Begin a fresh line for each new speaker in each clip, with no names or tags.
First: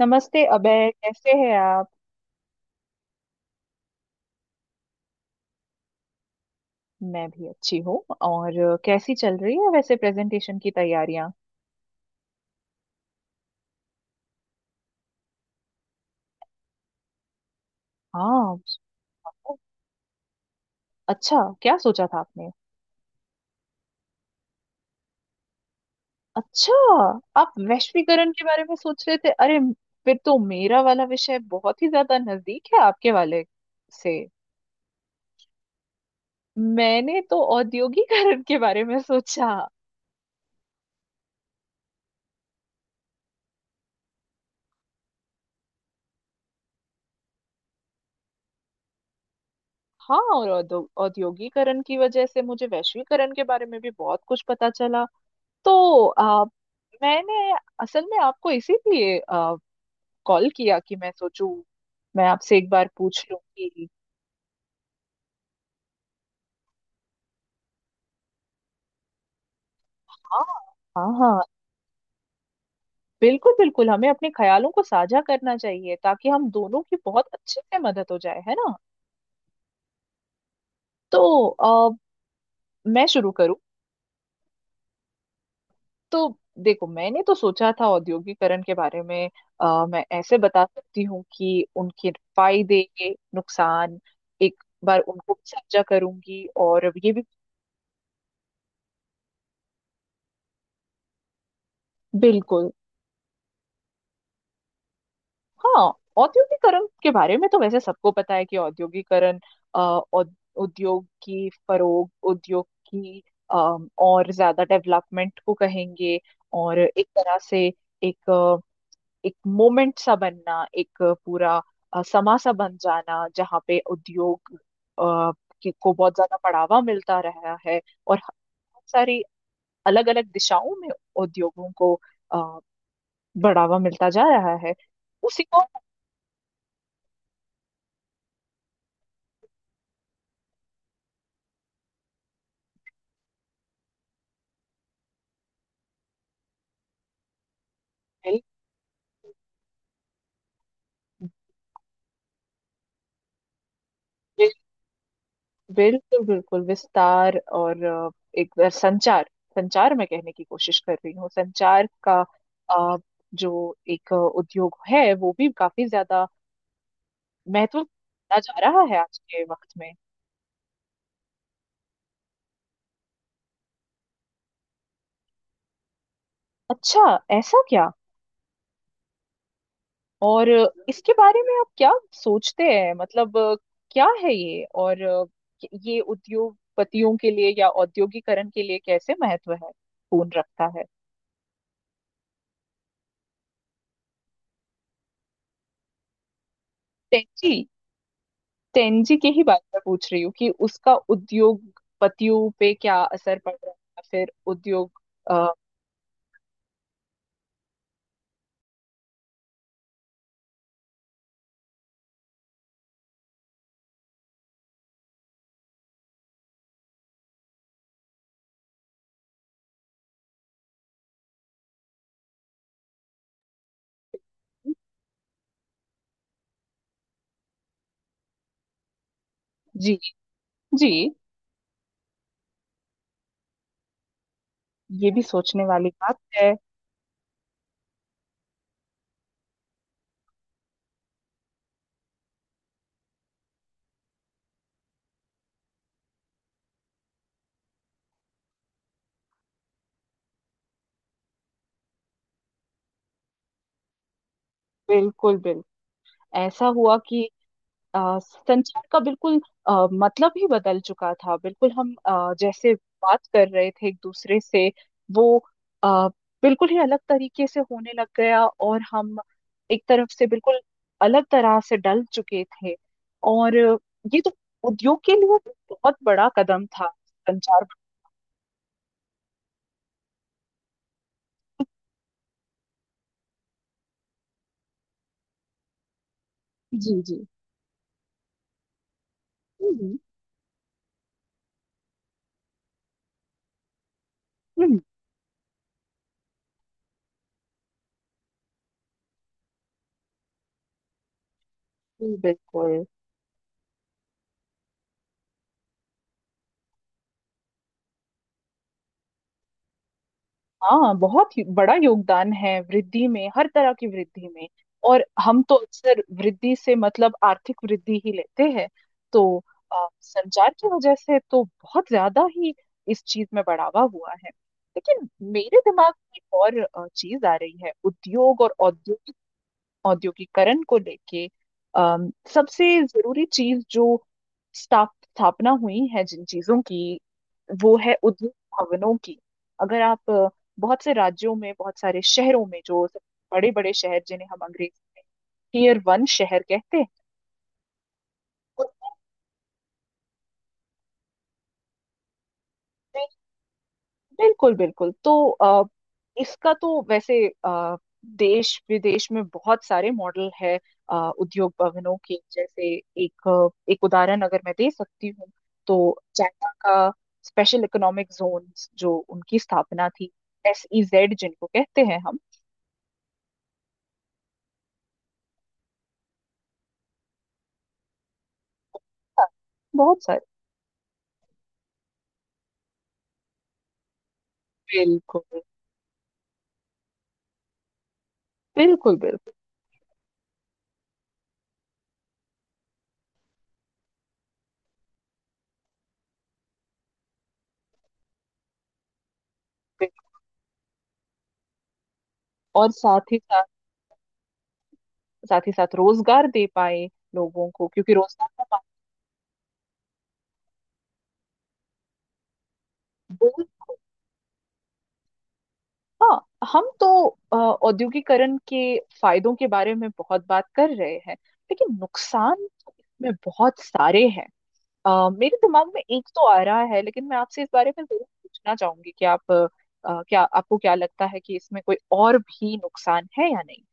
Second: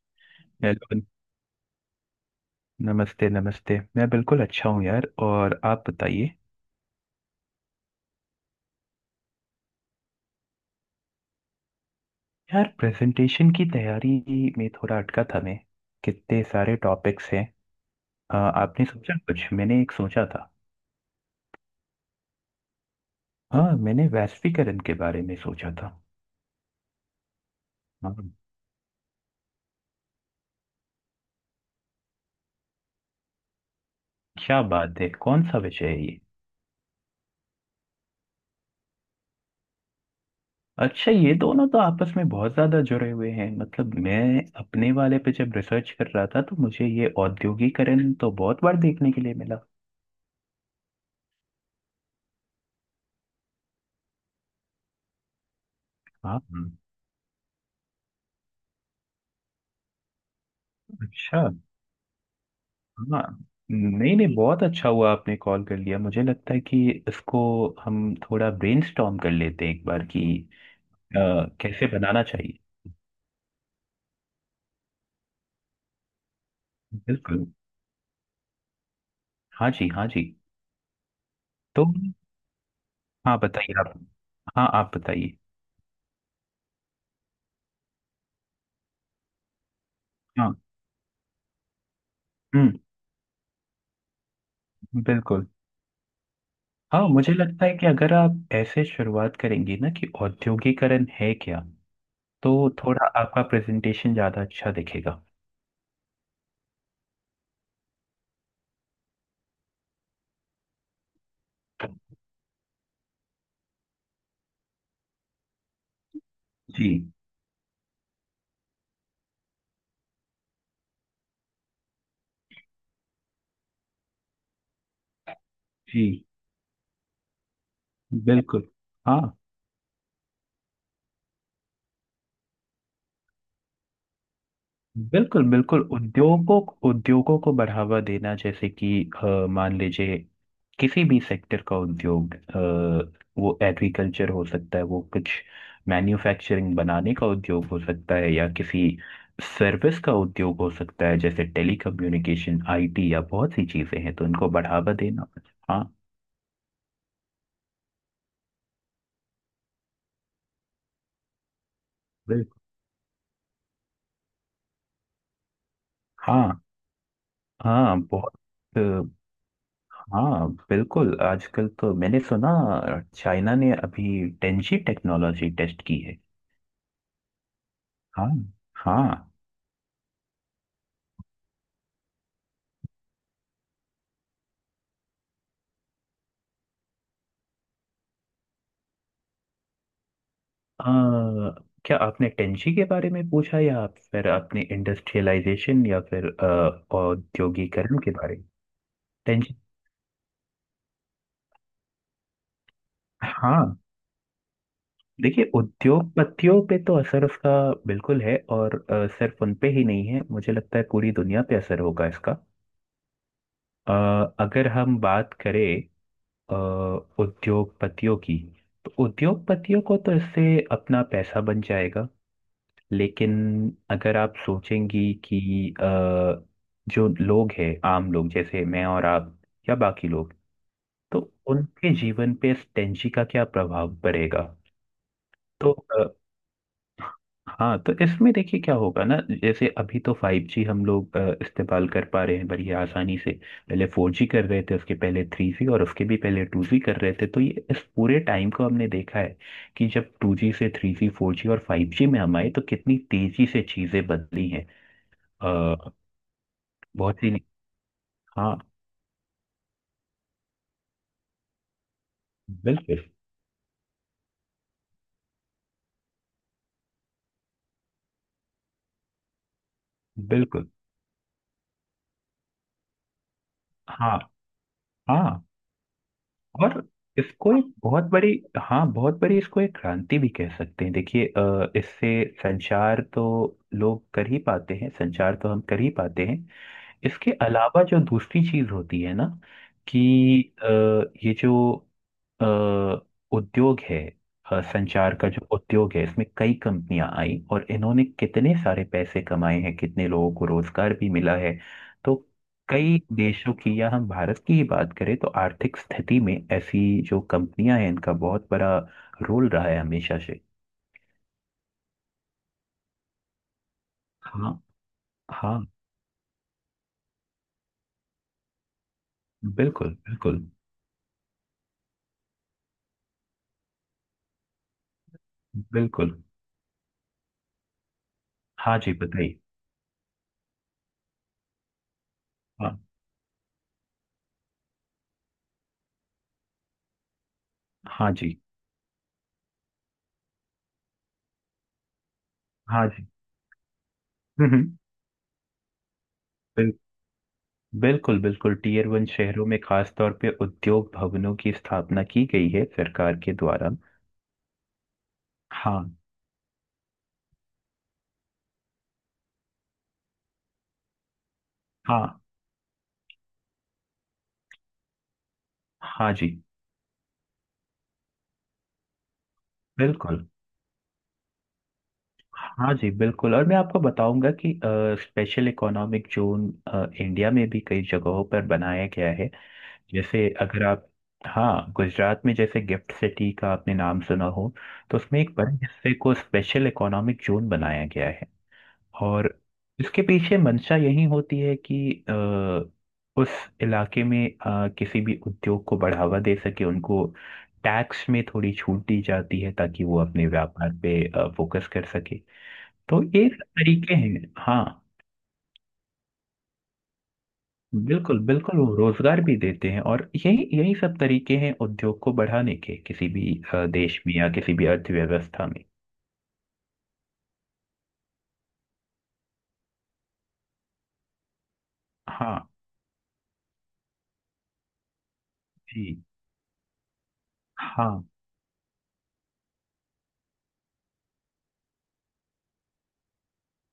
नमस्ते अबे,
हेलो।
कैसे हैं आप।
नमस्ते नमस्ते, मैं बिल्कुल अच्छा हूँ यार, और आप बताइए।
मैं भी अच्छी हूँ। और कैसी चल रही है वैसे प्रेजेंटेशन की तैयारियां।
यार, प्रेजेंटेशन की तैयारी में थोड़ा अटका था मैं। कितने सारे टॉपिक्स हैं।
हाँ।
आपने सोचा कुछ?
ओ,
मैंने एक सोचा था।
अच्छा। क्या सोचा था आपने।
हाँ, मैंने वैश्वीकरण के बारे में सोचा था।
अच्छा, आप वैश्वीकरण
हाँ।
के बारे में सोच रहे थे। अरे, फिर तो मेरा वाला विषय बहुत ही ज्यादा नजदीक है आपके वाले से।
क्या बात है, कौन सा विषय है ये?
मैंने तो औद्योगिकरण के बारे में सोचा।
अच्छा, ये दोनों तो आपस में बहुत ज्यादा जुड़े हुए हैं। मतलब मैं अपने वाले पे जब रिसर्च कर रहा था तो मुझे ये औद्योगिकरण तो बहुत बार देखने के लिए मिला।
हाँ, और औद्योगिकरण की वजह से मुझे वैश्वीकरण के बारे में भी बहुत कुछ पता चला। तो
हाँ।
मैंने असल में आपको इसीलिए कॉल किया कि मैं
अच्छा।
सोचूं, मैं आपसे एक बार
हाँ।
पूछ लूं कि।
नहीं नहीं, बहुत अच्छा हुआ आपने कॉल कर लिया। मुझे लगता है कि इसको हम थोड़ा ब्रेनस्टॉर्म कर लेते हैं एक बार कि
हाँ हाँ
अ,
हाँ,
कैसे बनाना चाहिए।
बिल्कुल बिल्कुल। हमें अपने ख्यालों को साझा करना चाहिए ताकि हम दोनों की बहुत
बिल्कुल।
अच्छे से मदद हो जाए, है ना।
हाँ जी, हाँ जी।
तो
तो
आ, मैं शुरू
हाँ,
करूं।
बताइए आप। हाँ, आप बताइए।
तो देखो, मैंने तो सोचा था औद्योगिकरण के बारे में। मैं ऐसे
हाँ।
बता सकती हूँ कि उनके
हम्म।
फायदे, नुकसान एक बार उनको भी
बिल्कुल।
साझा करूंगी, और
हाँ,
ये भी।
मुझे लगता है कि अगर आप ऐसे शुरुआत करेंगे ना कि औद्योगिकरण है क्या, तो
बिल्कुल।
थोड़ा आपका प्रेजेंटेशन ज़्यादा अच्छा दिखेगा।
हाँ, औद्योगिकरण के बारे में तो वैसे सबको पता है कि औद्योगिकरण अ, औ- उद्योग की फरोग, उद्योग की और ज्यादा डेवलपमेंट को कहेंगे। और
जी।
एक तरह से एक एक मोमेंट सा बनना, एक पूरा समा सा बन जाना जहाँ पे उद्योग अ, की को बहुत
जी।
ज्यादा बढ़ावा मिलता रहा है। और
बिल्कुल।
बहुत सारी
हाँ।
अलग अलग दिशाओं में उद्योगों को अ, बढ़ावा मिलता जा रहा है उसी
बिल्कुल
को।
बिल्कुल, उद्योगों, उद्योगों को बढ़ावा देना, जैसे कि मान लीजिए किसी भी सेक्टर का उद्योग, वो एग्रीकल्चर हो सकता है, वो कुछ मैन्युफैक्चरिंग बनाने का उद्योग हो सकता है, या किसी सर्विस का उद्योग हो सकता है, जैसे टेलीकम्युनिकेशन आईटी, या बहुत सी चीजें हैं, तो उनको बढ़ावा देना। हाँ।
बिल्कुल बिल्कुल, विस्तार और एक बार संचार, संचार मैं कहने की कोशिश कर रही हूँ, संचार का
बिल्कुल।
अ, जो एक उद्योग है वो भी काफी ज्यादा
हाँ।
महत्व
हाँ
दिया
बहुत।
जा रहा है आज के वक्त में।
हाँ बिल्कुल, आजकल तो मैंने सुना चाइना ने अभी टेंजी टेक्नोलॉजी टेस्ट की है।
अच्छा, ऐसा क्या।
हाँ। हाँ।
और इसके बारे में आप क्या सोचते हैं, मतलब क्या है ये, और ये उद्योगपतियों के लिए या औद्योगिकरण के लिए कैसे महत्व है पूर्ण रखता है।
अ, क्या आपने टेंजी के बारे में पूछा, या आप फिर आपने इंडस्ट्रियलाइजेशन, या फिर
टेक
औद्योगिकरण के बारे में?
तेनजी के ही
टेंजी।
बारे में पूछ रही हूँ कि उसका उद्योगपतियों पे क्या असर पड़ रहा
हाँ।
है, फिर उद्योग। अ,
देखिए, उद्योगपतियों पे तो असर उसका बिल्कुल है, और सिर्फ उन पे ही नहीं है, मुझे लगता है पूरी दुनिया पे असर होगा इसका। अ, अगर हम बात करें अ, उद्योगपतियों की, तो उद्योगपतियों को तो इससे अपना पैसा बन जाएगा। लेकिन अगर आप सोचेंगी कि अ, जो लोग हैं आम लोग, जैसे मैं और आप, या
जी
बाकी लोग,
जी,
तो उनके जीवन पे इस टेंशी का क्या प्रभाव पड़ेगा?
ये भी सोचने
तो
वाली बात है।
हाँ, तो इसमें देखिए क्या होगा ना, जैसे अभी तो फाइव जी हम लोग इस्तेमाल कर पा रहे हैं बड़ी आसानी से। पहले फोर जी कर रहे थे, उसके पहले थ्री जी, और उसके भी पहले टू जी कर रहे थे। तो ये इस पूरे टाइम को हमने देखा है कि जब टू जी से थ्री जी, फोर जी और फाइव जी में हम आए, तो कितनी तेजी से चीजें बदली हैं।
बिल्कुल बिल्कुल।
अ,
ऐसा हुआ
बहुत
कि
ही। हाँ।
संचार का बिल्कुल मतलब ही बदल चुका था। बिल्कुल हम जैसे
बिल्कुल
बात कर रहे थे एक दूसरे से, वो आ, बिल्कुल ही अलग तरीके से होने लग गया। और हम एक तरफ से बिल्कुल
बिल्कुल।
अलग तरह से डल चुके थे। और
हाँ।
ये तो उद्योग के लिए
हाँ,
भी बहुत बड़ा कदम
और
था,
इसको एक
संचार।
बहुत बड़ी, हाँ बहुत बड़ी, इसको एक क्रांति भी कह सकते हैं। देखिए इससे संचार तो लोग कर ही पाते हैं, संचार तो हम कर ही पाते हैं।
जी जी।
इसके अलावा जो दूसरी चीज होती है ना
हम्म
कि अ, ये जो अ, उद्योग है,
हम्म,
संचार का जो उद्योग है, इसमें कई कंपनियां आई और इन्होंने कितने सारे पैसे कमाए हैं, कितने लोगों को रोजगार भी मिला है। तो
जी, बिल्कुल।
कई देशों की, या हम भारत की ही बात करें, तो आर्थिक स्थिति में ऐसी जो कंपनियां हैं, इनका बहुत बड़ा रोल रहा है हमेशा से।
हाँ, बहुत ही बड़ा योगदान है वृद्धि में, हर तरह की वृद्धि में।
हाँ।
और हम तो
हाँ।
अक्सर वृद्धि से मतलब आर्थिक वृद्धि ही लेते हैं। तो
बिल्कुल बिल्कुल।
संचार की वजह से तो बहुत ज्यादा ही इस चीज में बढ़ावा हुआ है। लेकिन मेरे दिमाग में
बिल्कुल।
एक और चीज आ रही है, उद्योग और
हाँ जी, बताइए।
औद्योगिकरण को लेके। सबसे
हाँ।
जरूरी चीज जो स्थापना हुई है जिन चीजों की वो है
हाँ
उद्योग
जी।
भवनों की। अगर आप बहुत से राज्यों में, बहुत सारे शहरों में जो
हाँ जी।
बड़े बड़े शहर जिन्हें हम
हम्म।
अंग्रेजी में टीयर वन शहर
बिल,
कहते हैं,
बिल्कुल बिल्कुल,
तो
टीयर वन शहरों में खास तौर पे उद्योग भवनों की स्थापना की गई है सरकार के द्वारा।
बिल्कुल बिल्कुल। तो
हाँ।
इसका तो वैसे देश विदेश में बहुत सारे मॉडल है उद्योग भवनों के।
हाँ।
जैसे एक एक उदाहरण अगर मैं दे सकती हूँ तो
हाँ जी।
चाइना का स्पेशल इकोनॉमिक जोन, जो उनकी स्थापना थी,
बिल्कुल।
एसईजेड जिनको कहते हैं हम।
हाँ जी बिल्कुल, और मैं आपको बताऊंगा कि स्पेशल इकोनॉमिक जोन इंडिया में भी कई जगहों पर बनाया गया है।
बहुत सारे।
जैसे अगर आप, हाँ गुजरात में जैसे गिफ्ट सिटी का आपने नाम सुना हो, तो उसमें एक
बिल्कुल
बड़े हिस्से को स्पेशल इकोनॉमिक जोन बनाया गया है।
बिल्कुल। बिल्कुल
और इसके पीछे मंशा यही होती है कि अ, उस इलाके में किसी भी उद्योग को बढ़ावा दे सके। उनको टैक्स में थोड़ी छूट दी जाती है ताकि वो
बिल्कुल।
अपने व्यापार पे फोकस कर सके।
और
तो
साथ ही
ये
साथ,
सब तरीके हैं। हाँ।
साथ ही साथ रोजगार दे पाए लोगों को, क्योंकि
बिल्कुल बिल्कुल,
रोजगार
वो रोजगार भी देते हैं, और यही यही सब तरीके हैं उद्योग को बढ़ाने के, किसी भी
का।
देश में या किसी भी अर्थव्यवस्था में।
हाँ, हम तो औद्योगिकरण के फायदों के बारे में बहुत बात कर रहे हैं, लेकिन नुकसान
हाँ
में बहुत सारे हैं। मेरे दिमाग में
जी।
एक तो आ रहा है, लेकिन मैं आपसे इस बारे में जरूर
हाँ।
पूछना चाहूंगी कि आप क्या, आपको क्या लगता है कि इसमें कोई और भी नुकसान है या नहीं।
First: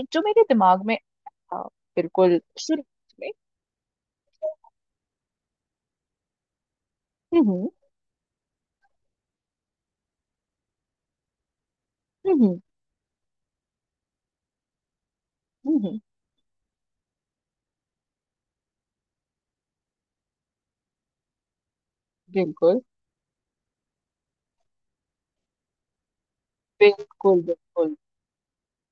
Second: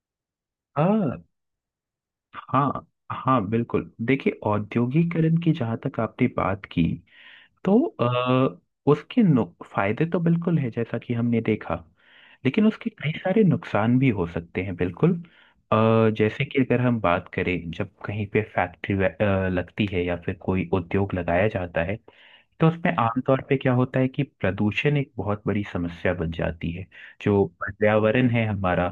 एक जो मेरे दिमाग में
हाँ।
अ, बिल्कुल शुरू
हाँ।
में।
हाँ बिल्कुल, देखिए औद्योगिकरण की जहाँ तक आपने बात की,
हम्म
तो अ, उसके फायदे तो बिल्कुल है जैसा कि हमने देखा,
हम्म
लेकिन उसके कई सारे नुकसान भी हो सकते हैं बिल्कुल।
हम्म हम्म,
जैसे कि अगर हम बात करें, जब कहीं पे फैक्ट्री लगती है या फिर कोई उद्योग लगाया जाता है, तो
बिल्कुल
उसमें आमतौर पे क्या होता है कि प्रदूषण एक बहुत बड़ी समस्या बन जाती है।
बिल्कुल
जो
बिल्कुल।
पर्यावरण है हमारा,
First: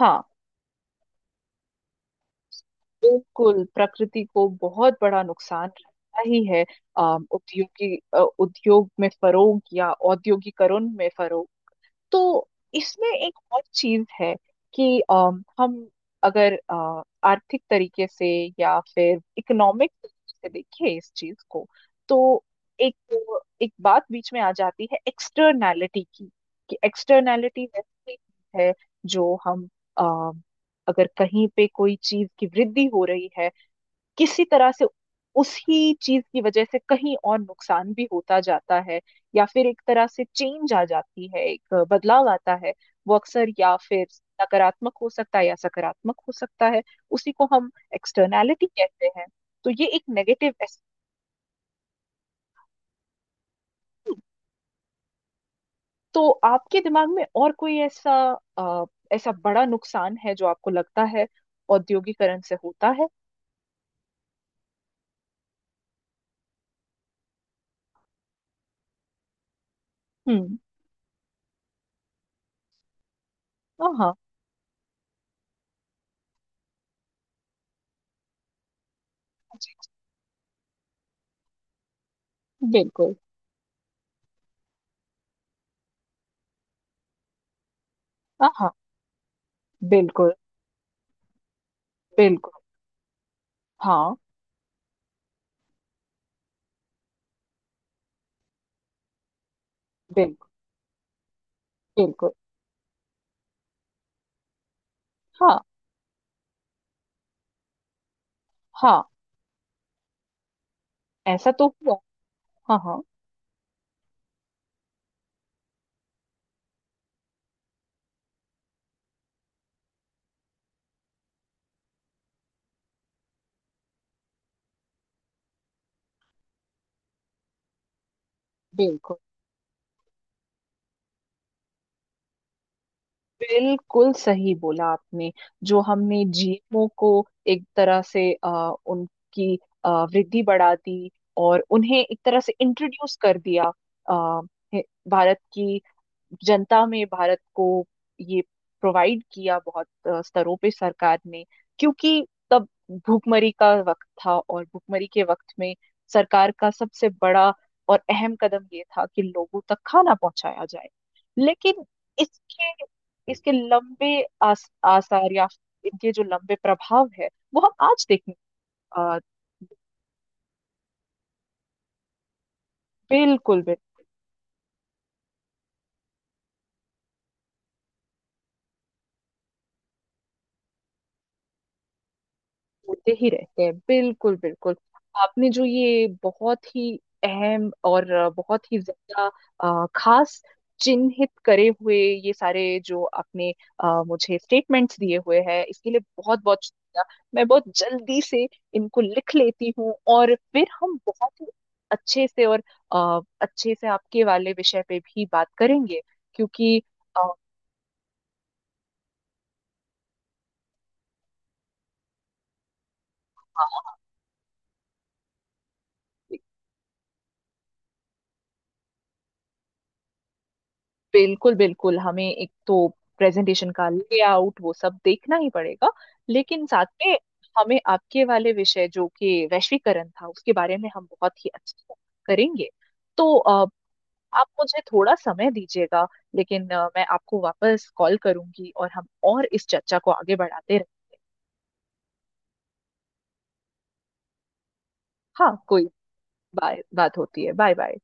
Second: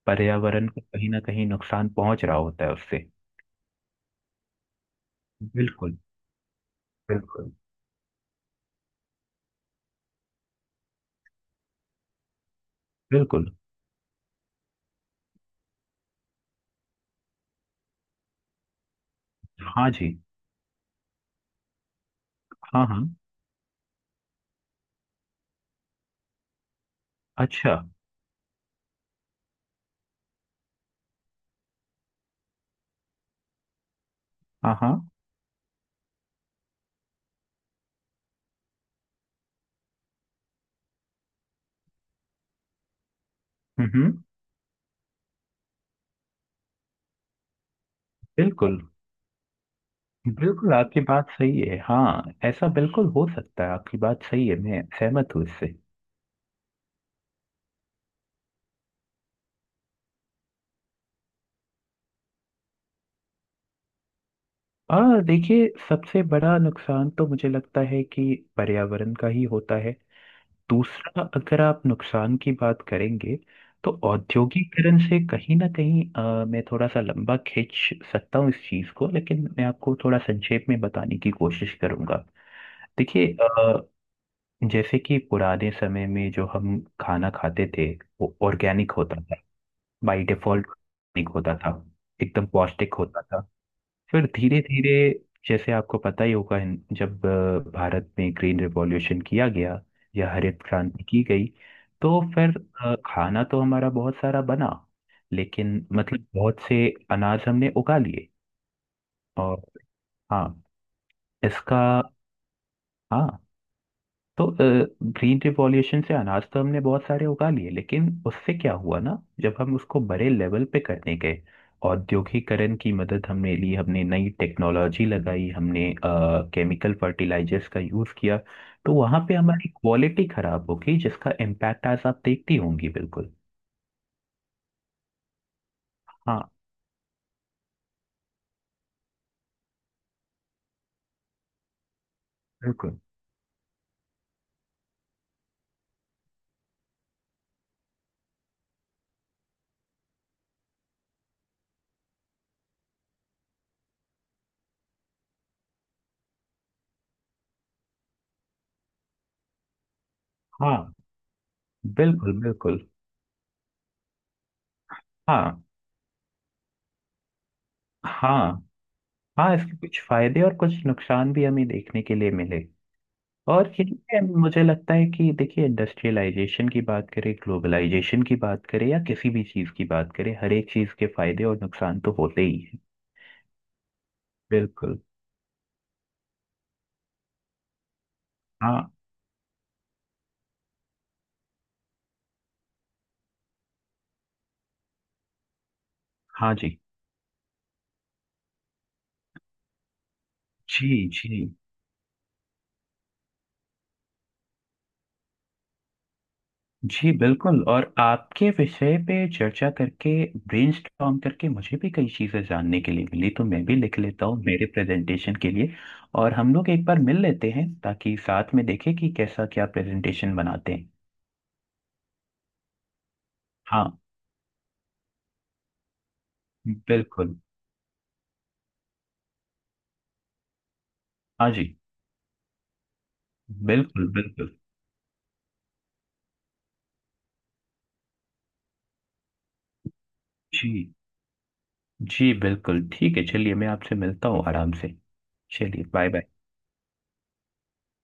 हाँ,
पर्यावरण को कहीं ना कहीं नुकसान पहुंच रहा होता है उससे।
बिल्कुल प्रकृति को बहुत बड़ा नुकसान
बिल्कुल।
रहता ही है।
बिल्कुल।
उद्योग की उद्योग में फरोग या औद्योगिकरण में फरोग। तो इसमें एक
बिल्कुल।
और चीज है कि हम अगर आर्थिक तरीके से या फिर
हाँ
इकोनॉमिक
जी।
तरीके से देखें इस चीज को, तो
हाँ।
एक
हाँ।
एक बात बीच में आ जाती है, एक्सटर्नैलिटी की। कि एक्सटर्नैलिटी
अच्छा।
वैसी एक चीज है जो हम अ, अगर कहीं पे कोई चीज की वृद्धि हो रही है किसी तरह
हाँ।
से,
हाँ।
उसी चीज की वजह से कहीं और नुकसान भी होता जाता है, या फिर एक तरह से चेंज आ जाती है, एक बदलाव आता है। वो अक्सर या
हम्म
फिर
हम्म,
नकारात्मक हो सकता है या सकारात्मक हो सकता है। उसी को हम एक्सटर्नैलिटी
बिल्कुल
कहते हैं। तो ये एक नेगेटिव
बिल्कुल,
एस्पेक्ट।
आपकी बात सही है, हाँ ऐसा बिल्कुल हो सकता है, आपकी बात सही है, मैं सहमत हूँ इससे।
तो आपके दिमाग में और कोई ऐसा अ, ऐसा बड़ा नुकसान है जो आपको लगता है औद्योगिकरण से होता है।
और देखिए, सबसे बड़ा नुकसान तो मुझे लगता है कि पर्यावरण का ही होता है।
हम्म।
दूसरा, अगर आप नुकसान की बात करेंगे, तो
हाँ हाँ,
औद्योगिकरण से कहीं ना कहीं, मैं थोड़ा सा लंबा खींच सकता हूँ इस चीज़ को, लेकिन मैं
जी
आपको थोड़ा संक्षेप में बताने की कोशिश करूंगा।
बिल्कुल।
देखिए जैसे कि पुराने समय में जो हम खाना खाते थे, वो
हाँ हाँ,
ऑर्गेनिक होता था, बाय
बिल्कुल
डिफॉल्ट ऑर्गेनिक होता था, एकदम
बिल्कुल।
पौष्टिक होता था।
हाँ,
फिर धीरे धीरे, जैसे आपको पता ही होगा, जब भारत में ग्रीन रिवॉल्यूशन किया गया, या
बिल्कुल
हरित क्रांति की गई, तो
बिल्कुल।
फिर खाना तो हमारा बहुत सारा बना,
हाँ
लेकिन मतलब बहुत से अनाज हमने उगा लिए,
हाँ,
और हाँ
ऐसा तो
इसका,
हुआ। हाँ हाँ।
हाँ। तो ग्रीन रिवॉल्यूशन से अनाज तो हमने बहुत सारे उगा लिए, लेकिन उससे क्या हुआ ना, जब हम उसको बड़े लेवल पे करने गए, औद्योगिकरण की मदद हमने ली, हमने नई टेक्नोलॉजी लगाई, हमने केमिकल फर्टिलाइजर्स का यूज किया, तो
बिल्कुल,
वहां पे हमारी क्वालिटी खराब हो गई, जिसका इम्पैक्ट आज आप देखती होंगी बिल्कुल।
बिल्कुल सही बोला आपने। जो हमने
हाँ।
जीएमओ को एक तरह से उनकी वृद्धि बढ़ा दी और उन्हें एक तरह से
बिल्कुल।
इंट्रोड्यूस कर दिया आ, भारत की जनता में, भारत को ये प्रोवाइड किया बहुत स्तरों पे सरकार ने, क्योंकि तब भुखमरी का वक्त था, और भुखमरी के वक्त में सरकार का सबसे बड़ा और अहम कदम ये था कि लोगों तक खाना पहुंचाया जाए।
हाँ।
लेकिन
बिल्कुल।
इसके,
बिल्कुल।
इसके लंबे आसार या
हाँ।
इनके जो लंबे प्रभाव है, वो हम आज देखने
हाँ।
अ,
हाँ, इसके कुछ फायदे और कुछ नुकसान भी हमें देखने के लिए मिले।
बिल्कुल।
और ये मुझे लगता है कि, देखिए इंडस्ट्रियलाइजेशन की बात करें, ग्लोबलाइजेशन की बात करें, या किसी भी चीज़ की बात करें, हर एक चीज़ के फायदे और नुकसान तो होते ही हैं।
मुझे ही रहते हैं, बिल्कुल बिल्कुल।
बिल्कुल।
आपने जो ये बहुत ही अहम और बहुत ही
हाँ।
ज्यादा खास चिन्हित करे हुए ये सारे जो आपने मुझे स्टेटमेंट्स दिए हुए हैं, इसके लिए बहुत
हाँ।
बहुत
जी।
शुक्रिया। मैं बहुत जल्दी से इनको लिख लेती हूँ और फिर
जी।
हम
जी
बहुत ही अच्छे से और अच्छे से आपके वाले विषय पे भी बात करेंगे, क्योंकि
जी
अ,
बिल्कुल, और आपके विषय पे चर्चा करके, ब्रेनस्टॉर्म करके मुझे भी कई चीज़ें जानने के लिए मिली, तो मैं भी
हाँ,
लिख लेता हूँ मेरे प्रेजेंटेशन के लिए। और हम लोग एक बार मिल लेते हैं ताकि साथ में देखें कि कैसा क्या प्रेजेंटेशन बनाते हैं।
बिल्कुल बिल्कुल। हमें एक तो प्रेजेंटेशन का
हाँ।
लेआउट वो सब देखना ही पड़ेगा, लेकिन साथ में
बिल्कुल।
हमें आपके वाले विषय जो कि वैश्वीकरण था, उसके बारे में हम बहुत ही
हाँ
अच्छे
जी।
से करेंगे। तो
बिल्कुल
आप
बिल्कुल।
मुझे थोड़ा समय दीजिएगा, लेकिन मैं आपको वापस कॉल करूंगी और हम और इस चर्चा को आगे बढ़ाते
जी।
रहें।
जी बिल्कुल ठीक है, चलिए मैं आपसे मिलता हूँ आराम से।
हाँ,
चलिए,
कोई,
बाय बाय।
बाय, बात होती है। Bye bye.